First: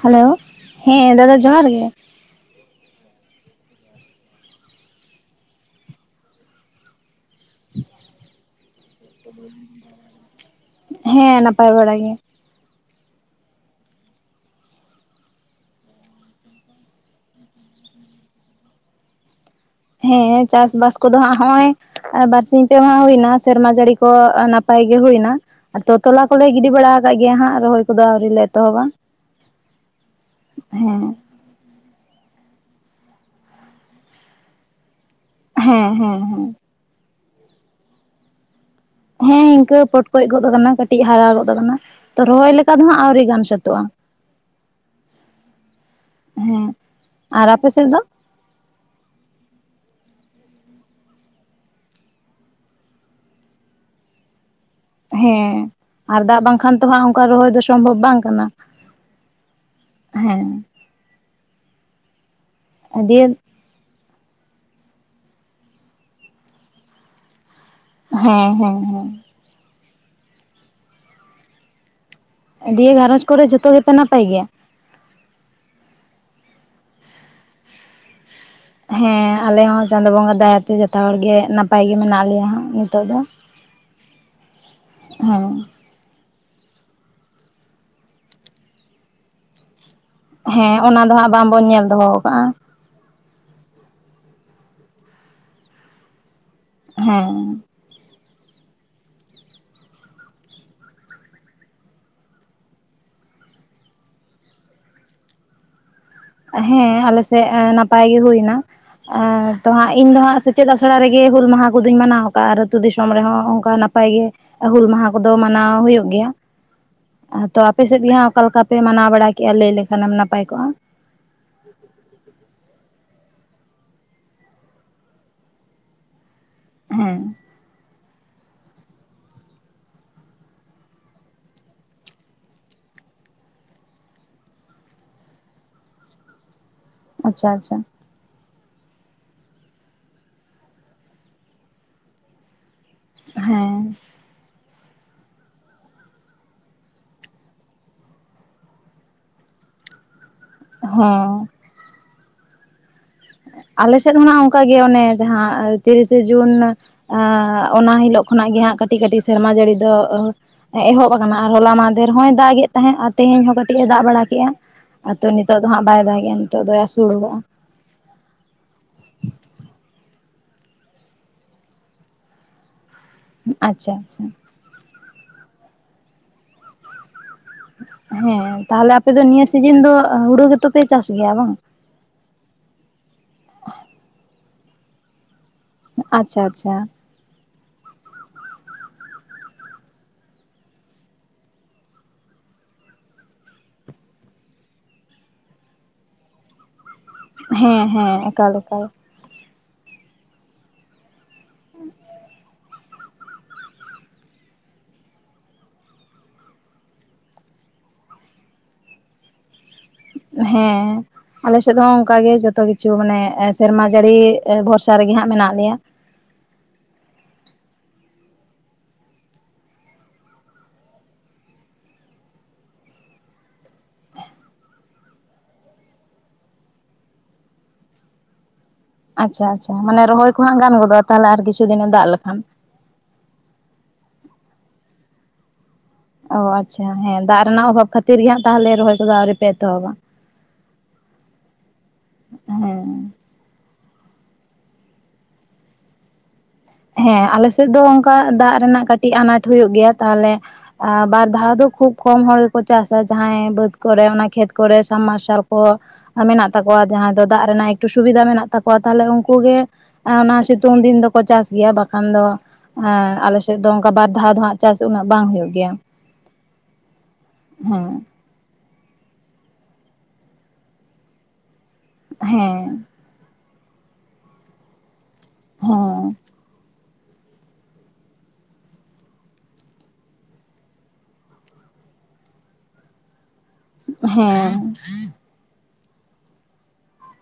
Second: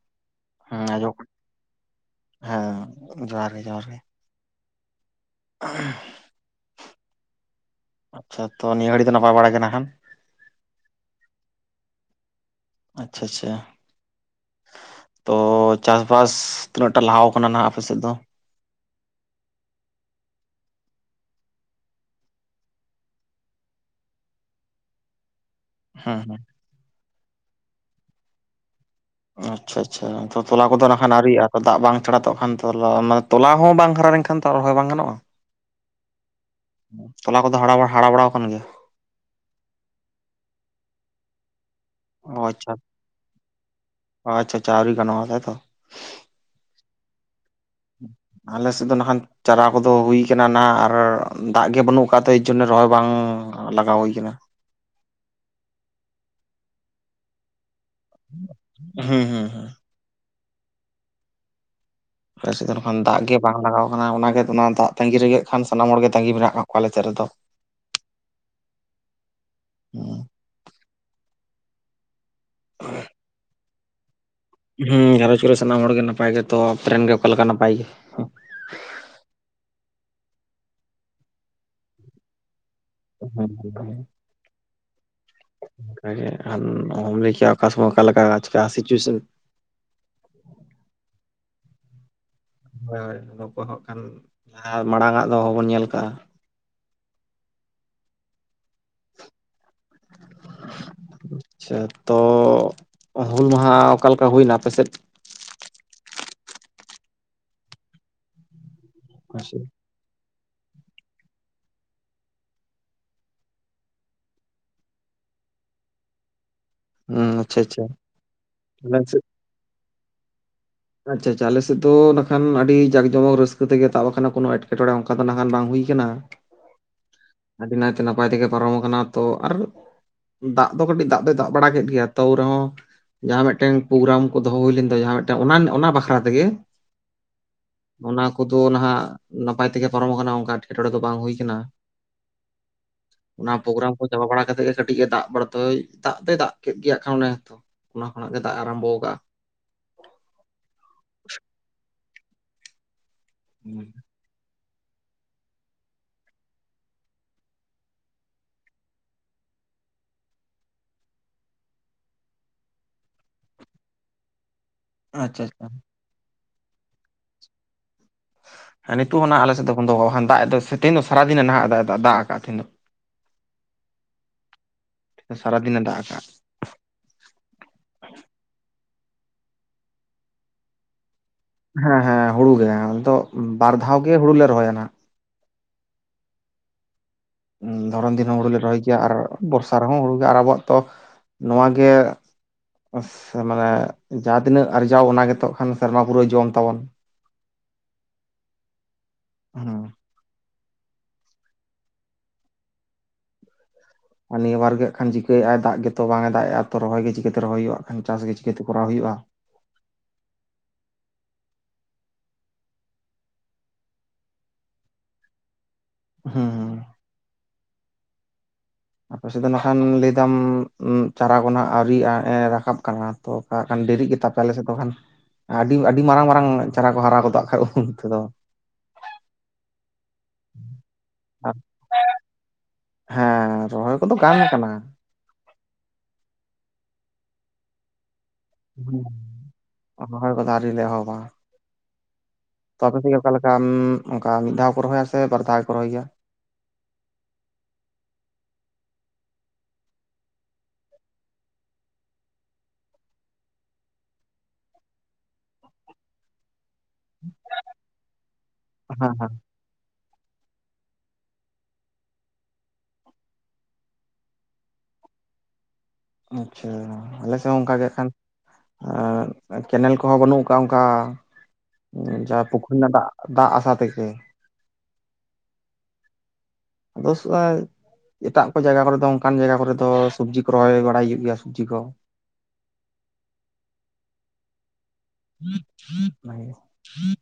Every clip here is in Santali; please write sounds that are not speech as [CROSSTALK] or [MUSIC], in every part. ᱦᱮᱞᱳ ᱦᱮᱸ ᱫᱟᱫᱟ ᱡᱚᱦᱟᱸᱨ ᱜᱮ᱾ ᱦᱮᱸ ᱡᱚᱦᱟᱸᱨ ᱜᱮ ᱡᱚᱦᱟᱸᱨ ᱜᱮ᱾ ᱟᱪᱪᱷᱟ ᱛᱚ ᱱᱤᱭᱟᱹ ᱜᱷᱟᱹᱲᱤᱡ ᱫᱚ ᱱᱟᱯᱟᱭ ᱵᱟᱲᱟᱭ ᱜᱮ ᱱᱟᱜ ᱠᱷᱟᱱ? ᱦᱮᱸ ᱱᱟᱯᱟᱭ ᱵᱟᱲᱟ ᱜᱮ᱾ ᱟᱪᱪᱷᱟ ᱟᱪᱪᱷᱟ᱾ ᱛᱚ ᱪᱟᱥ ᱵᱟᱥ ᱛᱤᱱᱟᱹᱜ ᱴᱟ ᱞᱟᱦᱟᱣ ᱠᱟᱱᱟ ᱱᱟᱦᱟᱜ ᱟᱯᱮ ᱥᱮᱫ ᱫᱚ? ᱦᱮᱸ ᱪᱟᱥᱵᱟᱥ ᱠᱚᱫᱚ ᱦᱟᱸᱜ ᱦᱚᱸᱜᱼᱚᱭᱼᱼ ᱟᱨ ᱵᱟᱨᱥᱤᱧ ᱯᱮ ᱢᱟ ᱦᱩᱭᱱᱟ ᱥᱮᱨᱢᱟ ᱡᱟᱲᱤ ᱠᱚ ᱱᱟᱯᱟᱭ ᱜᱮ ᱦᱩᱭᱱᱟ᱾ ᱟᱫᱚ ᱦᱮᱸ ᱛᱚᱞᱟ ᱦᱮᱸ ᱠᱚᱞᱮ ᱜᱤᱰᱤ ᱵᱟᱲᱟ ᱟᱠᱟᱫ ᱜᱮᱭᱟ ᱦᱟᱸᱜ ᱨᱚᱦᱚᱭ ᱠᱚᱫᱚ ᱟᱣᱨᱤ ᱞᱮ ᱮᱛᱚᱦᱚᱵᱟ᱾ ᱟᱪᱪᱷᱟ ᱟᱪᱪᱷᱟ ᱛᱚ ᱛᱚᱞᱟ ᱠᱚᱫᱚ ᱦᱮᱸ ᱱᱟᱦᱟᱜ ᱱᱟᱹᱣᱤᱨᱤᱭᱟᱜᱼᱟ? ᱫᱟᱜ ᱵᱟᱝ ᱪᱷᱟᱲᱟ ᱛᱚ ᱦᱟᱜᱠᱷᱟᱱ ᱛᱚᱞᱟ, ᱚᱱᱟ ᱛᱚᱞᱟ ᱦᱚᱸ ᱵᱟᱝ ᱦᱟᱨᱟ ᱞᱮᱱᱠᱷᱟᱱ ᱛᱚ ᱨᱚᱦᱚᱭ ᱵᱟᱝ ᱜᱟᱱᱚᱜᱼᱟ᱾ ᱦᱮᱸ ᱦᱮᱸ ᱦᱮᱸ᱾ ᱛᱚᱞᱟ ᱠᱚᱫᱚ ᱦᱟᱲᱟᱣ ᱦᱟᱲᱟ ᱵᱟᱲᱟ ᱠᱟᱱ ᱜᱮᱭᱟ? ᱦᱮᱸ ᱤᱱᱠᱟᱹ ᱯᱚᱴᱠᱚᱡ ᱜᱚᱫ ᱠᱟᱱᱟ ᱠᱟᱹᱴᱤᱡ ᱦᱟᱨᱟ ᱜᱚᱫ ᱠᱟᱱᱟ᱾ ᱛᱚ ᱚ ᱨᱚᱦᱚᱭ ᱟᱪᱪᱷᱟ ᱞᱮᱠᱟ ᱫᱚ ᱦᱟᱜ ᱟᱹᱣᱨᱤ ᱜᱟᱱ ᱥᱟᱹᱛᱟᱹᱜᱼᱟ᱾ ᱟᱪᱪᱷᱟ ᱟᱪᱪᱷᱟ ᱟᱹᱣᱨᱤ ᱜᱟᱱᱚᱜᱼᱟ ᱛᱟᱭᱛᱚ ᱦᱮᱸ ᱟᱨ ᱟᱯᱮ ᱥᱮᱫ? ᱫᱚ ᱟᱞᱮ ᱥᱮᱫ ᱫᱚ ᱱᱟᱦᱟᱱ ᱪᱟᱨᱟ ᱠᱚᱫᱚ ᱦᱩᱭ ᱠᱟᱱᱟ ᱱᱟᱦᱟᱜ ᱟᱨ ᱫᱟᱜ ᱜᱮ ᱵᱟᱹᱱᱩᱜ ᱠᱟᱫ ᱛᱮ ᱮᱭ ᱡᱚᱱᱱᱚ ᱨᱚᱦᱚᱭ ᱵᱟᱝᱼᱼ ᱞᱟᱜᱟᱣ ᱦᱩᱭ ᱠᱟᱱᱟ᱾ ᱦᱮᱸ ᱟᱨ ᱫᱟᱜ ᱵᱟᱝᱠᱷᱟᱱ ᱛᱚ ᱦᱟᱸᱜ ᱚᱱᱠᱟ ᱨᱚᱦᱚᱭ ᱫᱚᱼᱼ ᱥᱚᱢᱵᱷᱚᱵᱽ ᱵᱟᱝ ᱠᱟᱱᱟ ᱦᱩᱸ ᱦᱩᱸ ᱦᱩᱸ ᱦᱮᱸ᱾ ᱟᱞᱮ ᱥᱮᱫ ᱫᱚ ᱱᱟᱠᱷᱟᱱ ᱫᱟᱜ ᱫᱤᱭᱮ ᱜᱮᱼᱼ ᱵᱟᱝ ᱞᱟᱜᱟᱣ ᱠᱟᱱᱟ ᱚᱱᱟᱜᱮ ᱛᱚᱱᱟ ᱫᱟᱜ ᱛᱟᱹᱜᱤ ᱨᱮᱜᱮ ᱠᱷᱟᱱ ᱥᱟᱱᱟᱢ ᱦᱚᱲ ᱜᱮ ᱛᱟᱹᱜᱤ ᱢᱮᱱᱟᱜ ᱠᱟᱫ ᱠᱚᱣᱟ ᱟᱞᱮ ᱥᱮᱫ ᱨᱮᱫᱚ᱾ ᱦᱮᱸ ᱦᱮᱸ ᱦᱮᱸ᱾ ᱦᱩᱸ ᱫᱤᱭᱟ ᱜᱷᱟᱨᱚᱸᱡᱽ ᱠᱚᱨᱮ ᱡᱚᱛᱚ ᱜᱮᱯᱮ ᱱᱟᱯᱟᱭ ᱜᱮᱭᱟ? ᱦᱩᱸ ᱜᱷᱟᱸᱨᱚᱡᱽ ᱠᱚᱨᱮ ᱥᱟᱱᱟᱢ ᱦᱚᱲ ᱜᱮ ᱱᱟᱯᱟᱭ ᱜᱮ, ᱛᱚ ᱟᱯᱮ ᱨᱮᱱ ᱜᱮ ᱚᱠᱟ ᱞᱮᱠᱟ ᱱᱟᱯᱟᱭ ᱜᱮ? ᱦᱮᱸ ᱟᱞᱮ ᱦᱚᱸ ᱪᱟᱸᱫᱚ ᱵᱚᱸᱜᱟ ᱫᱟᱭᱟ ᱛᱮ ᱡᱚᱛᱚ ᱦᱚᱲ ᱜᱮ ᱱᱟᱯᱟᱭ ᱜᱮ ᱢᱮᱱᱟᱜ ᱞᱮᱭᱟ ᱦᱟᱜ᱾ ᱛᱚ ᱫᱚ ᱦᱮᱸᱼᱼ [UNINTELLIGIBLE] ᱚᱦᱚᱢ ᱞᱟᱹᱭ ᱠᱮᱭᱟ ᱚᱠᱟ ᱥᱳᱢᱳᱭ ᱚᱠᱟ ᱞᱮᱠᱟ ᱥᱤᱪᱩᱭᱮᱥᱮᱱ᱾ ᱦᱮᱸ ᱚᱱᱟ ᱫᱚ ᱦᱟᱸᱜ ᱵᱟᱝᱵᱚᱱ ᱧᱮᱞ ᱫᱚᱦᱚ ᱠᱟᱜ-ᱟ᱾ ᱦᱳᱭ ᱦᱳᱭ [UNINTELLIGIBLE] ᱟᱨ ᱢᱟᱲᱟᱝ ᱟᱜ ᱫᱚ ᱵᱟᱵᱚᱱ ᱧᱮᱞ ᱠᱟᱜᱼᱟ᱾ ᱦᱮᱸ᱾ ᱟᱪᱪᱷᱟ, ᱛᱚ ᱦᱩᱞ ᱢᱟᱦᱟ ᱚᱠᱟᱞᱮᱠᱟ ᱦᱩᱭᱱᱟ ᱟᱯᱮ ᱥᱮᱫ? ᱦᱮᱸ ᱟᱞᱮ ᱥᱮᱫ ᱮ ᱱᱟᱯᱟᱭ ᱜᱮ ᱦᱩᱭᱱᱟ ᱮ ᱛᱚ ᱦᱟᱸᱜᱼᱼ ᱤᱧ ᱫᱚ ᱦᱟᱸᱜ ᱥᱮᱪᱮᱫ ᱟᱥᱲᱟ ᱨᱮᱜᱮ ᱦᱩᱞ ᱢᱟᱦᱟ ᱠᱚᱫᱚᱧ ᱢᱟᱱᱟᱣ ᱠᱟᱜᱼᱟ, ᱟᱨ ᱟᱹᱛᱩ ᱫᱤᱥᱚᱢ ᱨᱮᱦᱚᱸ ᱚᱱᱠᱟ ᱱᱟᱯᱟᱭ ᱜᱮ᱾ ᱦᱩᱞ ᱢᱟᱦᱟ ᱠᱚᱫᱚ ᱢᱟᱱᱟᱣ ᱦᱩᱭᱩᱜ ᱜᱮᱭᱟ᱾ ᱦᱩᱸ ᱟᱪᱪᱷᱟ ᱟᱫᱚ ᱟᱪᱪᱷᱟ ᱟᱯᱮ ᱥᱮᱫ ᱜᱮ ᱦᱟᱸᱜ ᱚᱠᱟ ᱞᱮᱠᱟ ᱯᱮ ᱟᱞᱮ ᱢᱟᱱᱟᱣ ᱥᱮᱫ ᱵᱟᱲᱟ ᱠᱮᱜᱼᱟ ᱞᱟᱹᱭ ᱞᱮᱠᱷᱟᱱᱮᱢ ᱱᱟᱯᱟᱭ ᱠᱚᱜᱼᱟ᱾ ᱟᱪᱪᱷᱟ ᱟᱪᱪᱷᱟ ᱟᱞᱮ ᱥᱮᱫ ᱫᱚ ᱱᱟᱠᱷᱟᱱ ᱟᱹᱰᱤ ᱡᱟᱠᱼᱼ ᱡᱚᱢᱚᱠ ᱨᱟᱹᱥᱠᱟᱹ ᱛᱮᱜᱮ ᱛᱟᱵ ᱠᱟᱱᱟ, ᱠᱳᱱᱚ ᱮᱴᱠᱮᱴᱚᱬᱮ ᱚᱱᱠᱟ ᱫᱚ ᱱᱟᱠᱷᱟᱱ ᱵᱟᱝ ᱦᱩᱭ ᱠᱟᱱᱟ᱾ ᱦᱮᱸ᱾ ᱟᱹᱰᱤ ᱱᱟᱭ ᱛᱮ ᱱᱟᱯᱟᱭ ᱛᱮᱜᱮ ᱯᱟᱨᱚᱢ ᱟᱠᱟᱱᱟ ᱛᱚ ᱟᱨᱼᱼ ᱫᱟᱜ ᱫᱚ ᱠᱟᱹᱴᱤᱡ ᱫᱟᱜ ᱫᱚᱭ ᱫᱟᱜ ᱵᱟᱲᱟ ᱠᱮᱫ ᱜᱮᱭᱟ ᱛᱟᱹᱣ ᱨᱮᱦᱚᱸᱼᱼ ᱡᱟᱦᱟᱸ ᱢᱤᱫᱴᱟᱝ ᱯᱳᱜᱨᱟᱢ ᱠᱚ ᱫᱚᱦᱚ ᱦᱩᱭ ᱞᱮᱱ ᱛᱟᱦᱮᱡᱟ, ᱟᱨ ᱢᱤᱫᱴᱟᱝ ᱚᱱᱟ ᱚᱱᱟ ᱵᱟᱠᱷᱨᱟ ᱛᱮᱜᱮᱼᱼ ᱟᱪᱪᱷᱟ ᱟᱪᱪᱷᱟ᱾ ᱚᱱᱟ ᱠᱚᱫᱚ ᱱᱟᱦᱟᱜ ᱱᱟᱯᱟᱭ ᱛᱮᱜᱮ ᱯᱟᱨᱚᱢ ᱠᱟᱱᱟ ᱚᱝᱠᱟ ᱮᱴᱠᱮᱴᱚᱬᱮ ᱫᱚ ᱵᱟᱝ ᱦᱩᱭ ᱠᱟᱱᱟ᱾ ᱚᱱᱟ ᱯᱳᱜᱨᱟᱢ ᱦᱮᱸ ᱠᱚ ᱪᱟᱵᱟ ᱵᱟᱲᱟ ᱠᱟᱛᱮ ᱜᱮ ᱠᱟᱹᱴᱤᱡᱼ ᱮ ᱫᱟᱜ ᱵᱟᱲᱟᱼᱼ ᱛᱟᱹᱭ ᱫᱟᱜ ᱫᱚᱭ ᱫᱟᱜ ᱠᱮᱫ ᱜᱮᱭᱟ ᱠᱷᱟᱱ ᱚᱱᱮ ᱛᱚ ᱚᱱᱟ ᱠᱷᱚᱱᱟᱜ ᱜᱮ ᱫᱟᱜ ᱮ ᱟᱨᱟᱢᱵᱚ ᱠᱟᱜᱼᱟ᱾ ᱦᱚᱸ᱾ ᱦᱩᱸ ᱟᱞᱮ ᱥᱮᱫ ᱦᱚᱸ ᱱᱟᱦᱟᱜ ᱚᱱᱠᱟ ᱜᱮ ᱚᱱᱮ ᱡᱟᱦᱟᱸ ᱛᱤᱨᱤᱥᱮ ᱡᱩᱱᱼᱼ ᱟᱻ ᱚᱱᱟ ᱦᱤᱞᱚᱜ ᱠᱷᱚᱱᱟᱜ ᱜᱮ ᱦᱟᱸᱜ ᱠᱟᱹᱴᱤᱡ ᱠᱟᱹᱴᱤᱡ ᱥᱮᱨᱢᱟ ᱡᱟᱹᱲᱤ ᱫᱚ ᱚᱦᱚ ᱮᱦᱚᱵ ᱟᱠᱟᱱᱟ ᱟᱨ ᱦᱚᱞᱟ ᱢᱟᱦᱫᱷᱮᱨ ᱦᱚᱸᱭ ᱫᱟᱜᱮᱫ ᱛᱟᱦᱮᱸᱫ ᱟᱨ ᱛᱮᱦᱮᱧ ᱦᱚᱸ ᱠᱟᱹᱴᱤᱡ ᱮ ᱫᱟᱜ ᱵᱟᱲᱟ ᱠᱮᱜᱼᱟ᱾ ᱟ ᱛᱚ ᱟᱪᱪᱷᱟ ᱱᱤᱛᱚᱜ ᱟᱪᱪᱷᱟ ᱫᱚ ᱦᱟᱸᱜ ᱵᱟᱭ ᱫᱟᱜᱮᱜᱼᱟ᱾ ᱱᱤᱛᱚᱜ ᱫᱚᱭ ᱟᱥᱳᱲ ᱟᱠᱟᱫᱼᱟ᱾ ᱦᱮ ᱱᱤᱛᱚᱜ ᱱᱷᱟᱜ ᱟᱞᱮ ᱥᱮᱫ ᱫᱚ ᱵᱚᱱᱫᱚ, ᱵᱟᱠᱷᱟᱱ ᱫᱟᱜ ᱮᱫ ᱫᱚᱭ ᱥᱮ ᱛᱮᱦᱮᱧ ᱫᱚ ᱥᱟᱨᱟ ᱫᱤᱱᱟᱭ ᱱᱷᱟᱜ, ᱫᱟᱜ ᱮ ᱫᱟᱜ ᱮᱫᱟ, ᱫᱟᱜ ᱟᱠᱟᱫ-ᱟ ᱛᱮᱦᱮᱧ ᱫᱚ᱾ ᱟᱪᱪᱷᱟ ᱟᱪᱪᱷᱟ᱾ ᱥᱟᱨᱟ ᱫᱤᱱ ᱮ ᱫᱟᱜ ᱟᱠᱟᱫ-ᱟ᱾ ᱦᱮᱸ ᱛᱟᱦᱞᱮ ᱟᱯᱮ ᱫᱚ ᱱᱤᱭᱟᱹ ᱥᱤᱡᱤᱱ ᱫᱚ ᱦᱩᱲᱩ ᱜᱮ ᱛᱚᱯᱮ ᱪᱟᱥ ᱜᱮᱭᱟ ᱵᱟᱝ? ᱦᱮᱸ ᱦᱮᱸ, ᱦᱩᱲᱩ ᱜᱮ, ᱟᱫᱚ ᱵᱟᱨ ᱫᱷᱟᱣ ᱜᱮ ᱦᱩᱲᱩ ᱞᱮ ᱨᱚᱦᱚᱭᱟ ᱱᱷᱟᱜ᱾ ᱟᱪᱪᱷᱟ ᱟᱪᱪᱷᱟ᱾ ᱫᱷᱚᱨᱚᱱ ᱫᱤᱱ ᱦᱚᱸ ᱦᱩᱲᱩᱞᱮ ᱨᱚᱦᱚᱭ ᱜᱮᱭᱟ ᱟᱨ ᱵᱚᱨᱥᱟ ᱨᱮᱦᱚᱸ ᱦᱩᱲᱩ ᱜᱮ ᱟᱨ ᱟᱵᱚᱣᱟᱜ ᱛᱚ ᱱᱚᱶᱟ ᱜᱮ [UNINTELLIGIBLE] ᱢᱟᱱᱮ ᱡᱟᱦᱟᱸ ᱛᱤᱱᱟᱹᱜ ᱟᱨᱡᱟᱣ ᱚᱱᱟ ᱜᱮᱛᱚᱜ ᱠᱷᱟᱱ ᱥᱮᱨᱢᱟ ᱯᱩᱨᱟᱹᱣ ᱡᱚᱢ ᱛᱟᱵᱚᱱ᱾ ᱦᱮᱸ ᱦᱮᱸ ᱮᱠᱟᱞ ᱮᱠᱟᱞ᱾ ᱦᱩᱸ᱾ [UNINTELLIGIBLE] ᱟᱨ ᱱᱤᱭᱟᱹ ᱵᱟᱨ ᱜᱮ ᱠᱷᱟᱱ ᱪᱤᱠᱟᱹᱭᱮᱜ ᱟᱭ ᱫᱟᱜ ᱜᱮ ᱛᱚ ᱵᱟᱝ ᱮ ᱫᱟᱜᱮᱜᱼᱟ᱾ ᱛᱚ ᱨᱚᱦᱚᱭ ᱜᱮ ᱪᱤᱠᱟᱹᱛᱮ ᱨᱚᱦᱚᱭ ᱦᱩᱭᱩᱜ-ᱟ? ᱠᱷᱟᱱ ᱪᱟᱥ ᱜᱮ ᱪᱤᱠᱟᱹᱛᱮ ᱠᱚᱨᱟᱣ ᱦᱩᱭᱩᱜᱼᱟ? ᱦᱮᱸ᱾ ᱟᱞᱮ ᱮᱥᱮᱫ ᱦᱚᱸ ᱚᱱᱠᱟᱜ ᱜᱮ ᱡᱚᱛᱚ ᱠᱤᱪᱷᱩ ᱢᱟᱱᱮ ᱥᱮᱨᱢᱟ ᱡᱟᱹᱲᱤ ᱮ ᱵᱷᱚᱨᱥᱟ ᱨᱮᱜᱮ ᱦᱟᱸᱜ ᱢᱮᱱᱟᱜ ᱞᱮᱭᱟ᱾ ᱦᱩᱸ ᱦᱩᱸ᱾ ᱟᱯᱮ ᱥᱮᱫ ᱫᱚ ᱮᱱᱠᱷᱟᱱ ᱞᱟᱹᱭᱫᱟᱢ ᱩᱸ ᱪᱟᱨᱟ ᱠᱚ ᱱᱷᱟᱜ ᱟᱹᱣᱨᱤᱭᱟᱜ-ᱟ ᱮ ᱨᱟᱠᱟᱵ ᱠᱟᱱᱟ᱾ ᱛᱚ ᱚᱱᱠᱟ ᱠᱷᱟᱱ ᱰᱮᱨᱤᱜ ᱜᱮ ᱛᱟᱯᱮ ᱟᱞᱮ ᱥᱮᱫ ᱠᱚ ᱠᱷᱟᱱ᱾ ᱟᱹᱰᱤ ᱟᱹᱰᱤ ᱢᱟᱨᱟᱝ ᱢᱟᱨᱟᱝ ᱪᱟᱨᱟ ᱠᱚ ᱦᱟᱨᱟ ᱜᱚᱫᱚᱜ-ᱟ ᱠᱷᱟᱡ ᱩᱛᱷᱠᱩᱢ ᱚᱱᱛᱮ ᱫᱚ᱾ ᱟᱪᱪᱷᱟ ᱟᱪᱪᱷᱟ᱾ ᱢᱟᱱᱮ ᱨᱚᱦᱚᱭ ᱠᱚ ᱦᱩᱱᱟᱹᱝ ᱜᱟᱱ ᱜᱚᱫᱚᱜ-ᱟ ᱛᱟᱦᱞᱮ ᱟᱨ ᱠᱤᱪᱷᱩ ᱫᱤᱱ ᱮ ᱫᱟᱜ ᱞᱮᱠᱷᱟᱱ᱾ ᱦᱮᱸ ᱨᱚᱦᱚᱭ ᱠᱚᱫᱚ ᱜᱟᱱ ᱟᱠᱟᱱᱟ᱾ ᱚ ᱟᱪᱪᱷᱟ᱾ ᱦᱮᱸ, ᱫᱟᱜ ᱨᱮᱱᱟᱜ ᱚᱵᱷᱟᱵᱽ ᱠᱷᱟᱹᱛᱤᱨ ᱜᱮ ᱦᱟᱸᱜ ᱛᱟᱦᱞᱮ ᱨᱚᱦᱚᱭ ᱠᱚᱫᱚ ᱟᱹᱣᱨᱤᱯᱮ ᱮᱛᱚᱦᱚᱵᱟ? ᱨᱚᱦᱚᱭ ᱠᱚᱫᱚ ᱟᱹᱣᱨᱤ ᱞᱮ ᱮᱦᱚᱵᱟ᱾ ᱛᱚ ᱦᱮᱸ ᱟᱯᱮᱥᱮᱫ ᱚᱠᱟ ᱞᱮᱠᱟ ᱩᱸᱢᱻ ᱚᱱᱠᱟ ᱢᱤᱫ ᱫᱷᱟᱣ ᱠᱚ ᱨᱚᱦᱚᱭᱟ ᱥᱮ ᱵᱟᱨ ᱫᱷᱟᱣ ᱠᱚ ᱨᱚᱦᱚᱭ ᱜᱮᱭᱟ? ᱦᱮᱸ ᱟᱞᱮᱥᱮᱫ ᱫᱚ ᱚᱱᱠᱟ ᱫᱟᱜ ᱨᱮᱱᱟᱜ ᱠᱟᱹᱴᱤᱡ ᱟᱱᱟᱴ ᱦᱩᱭᱩᱜ ᱜᱮᱭᱟ᱾ ᱛᱟᱦᱞᱮ ᱟ ᱵᱟᱨ ᱫᱷᱟᱣ ᱫᱚ ᱠᱷᱩᱵᱽ ᱠᱚᱢ ᱦᱚᱲ ᱜᱮᱠᱚ ᱪᱟᱥᱟ ᱡᱟᱦᱟᱸᱭ ᱵᱟᱹᱫᱽ ᱠᱚᱨᱮ ᱚᱱᱟ ᱠᱷᱮᱛ ᱠᱚᱨᱮ ᱥᱟᱢᱟᱨᱥᱟᱞ ᱠᱚ [UNINTELLIGIBLE] ᱛᱟᱠᱚᱣᱟ ᱡᱟᱦᱟᱸ ᱫᱚ ᱫᱟᱜ ᱨᱮᱱᱟᱜ ᱮᱠᱴᱷᱩ ᱥᱩᱵᱤᱫᱷᱟ ᱢᱮᱱᱟᱜ ᱛᱟᱠᱚᱣᱟ᱾ ᱛᱟᱦᱞᱮ ᱦᱮᱸ ᱩᱱᱠᱩ ᱜᱮ ᱚᱱᱟ ᱥᱤᱛᱩᱝ ᱫᱤᱱ ᱫᱚᱠᱚ ᱪᱟᱥ ᱜᱮᱭᱟ ᱵᱟᱠᱷᱟᱱ ᱫᱚ ᱟᱞᱮᱥᱮᱫ ᱫᱚ ᱚᱱᱠᱟ ᱵᱟᱨ ᱫᱷᱟᱣ ᱫᱚ ᱦᱟᱸᱜ ᱪᱟᱥ ᱩᱱᱟᱹᱜ ᱵᱟᱝ ᱦᱩᱭᱩᱜ ᱜᱮᱭᱟ᱾ ᱟᱪᱪᱷᱟ᱾ ᱟᱞᱮ ᱥᱮᱫ ᱦᱚᱸ ᱚᱱᱠᱟᱜᱮ ᱦᱮᱸ ᱮᱠᱷᱟᱱ ᱟ ᱠᱮᱱᱮᱞ ᱠᱚᱦᱚᱸ ᱵᱟᱹᱱᱩᱜ ᱟᱠᱟᱫᱼᱟ ᱚᱱᱠᱟ ᱡᱟᱦᱟᱸ ᱯᱩᱠᱷᱨᱤ ᱦᱮᱸ ᱨᱮᱱᱟᱜ ᱫᱟᱜ ᱫᱟᱜ ᱟᱥᱟ ᱛᱮᱜᱮ᱾ ᱦᱚᱸ᱾ [UNINTELLIGIBLE] ᱮᱴᱟᱜ ᱠᱚ ᱡᱟᱭᱜᱟ ᱠᱚᱨᱮ ᱫᱚ ᱚᱱᱠᱟᱱ ᱡᱟᱭᱜᱟ ᱠᱚᱨᱮ ᱫᱚ ᱥᱚᱵᱽᱡᱤ ᱠᱚ ᱨᱚᱦᱚᱭ ᱵᱟᱲᱟᱭ ᱦᱩᱭᱩᱜ ᱜᱮᱭᱟ, ᱥᱚᱵᱽᱡᱤ ᱠᱚ᱾ ᱦᱩᱸ᱾ [UNINTELLIGIBLE]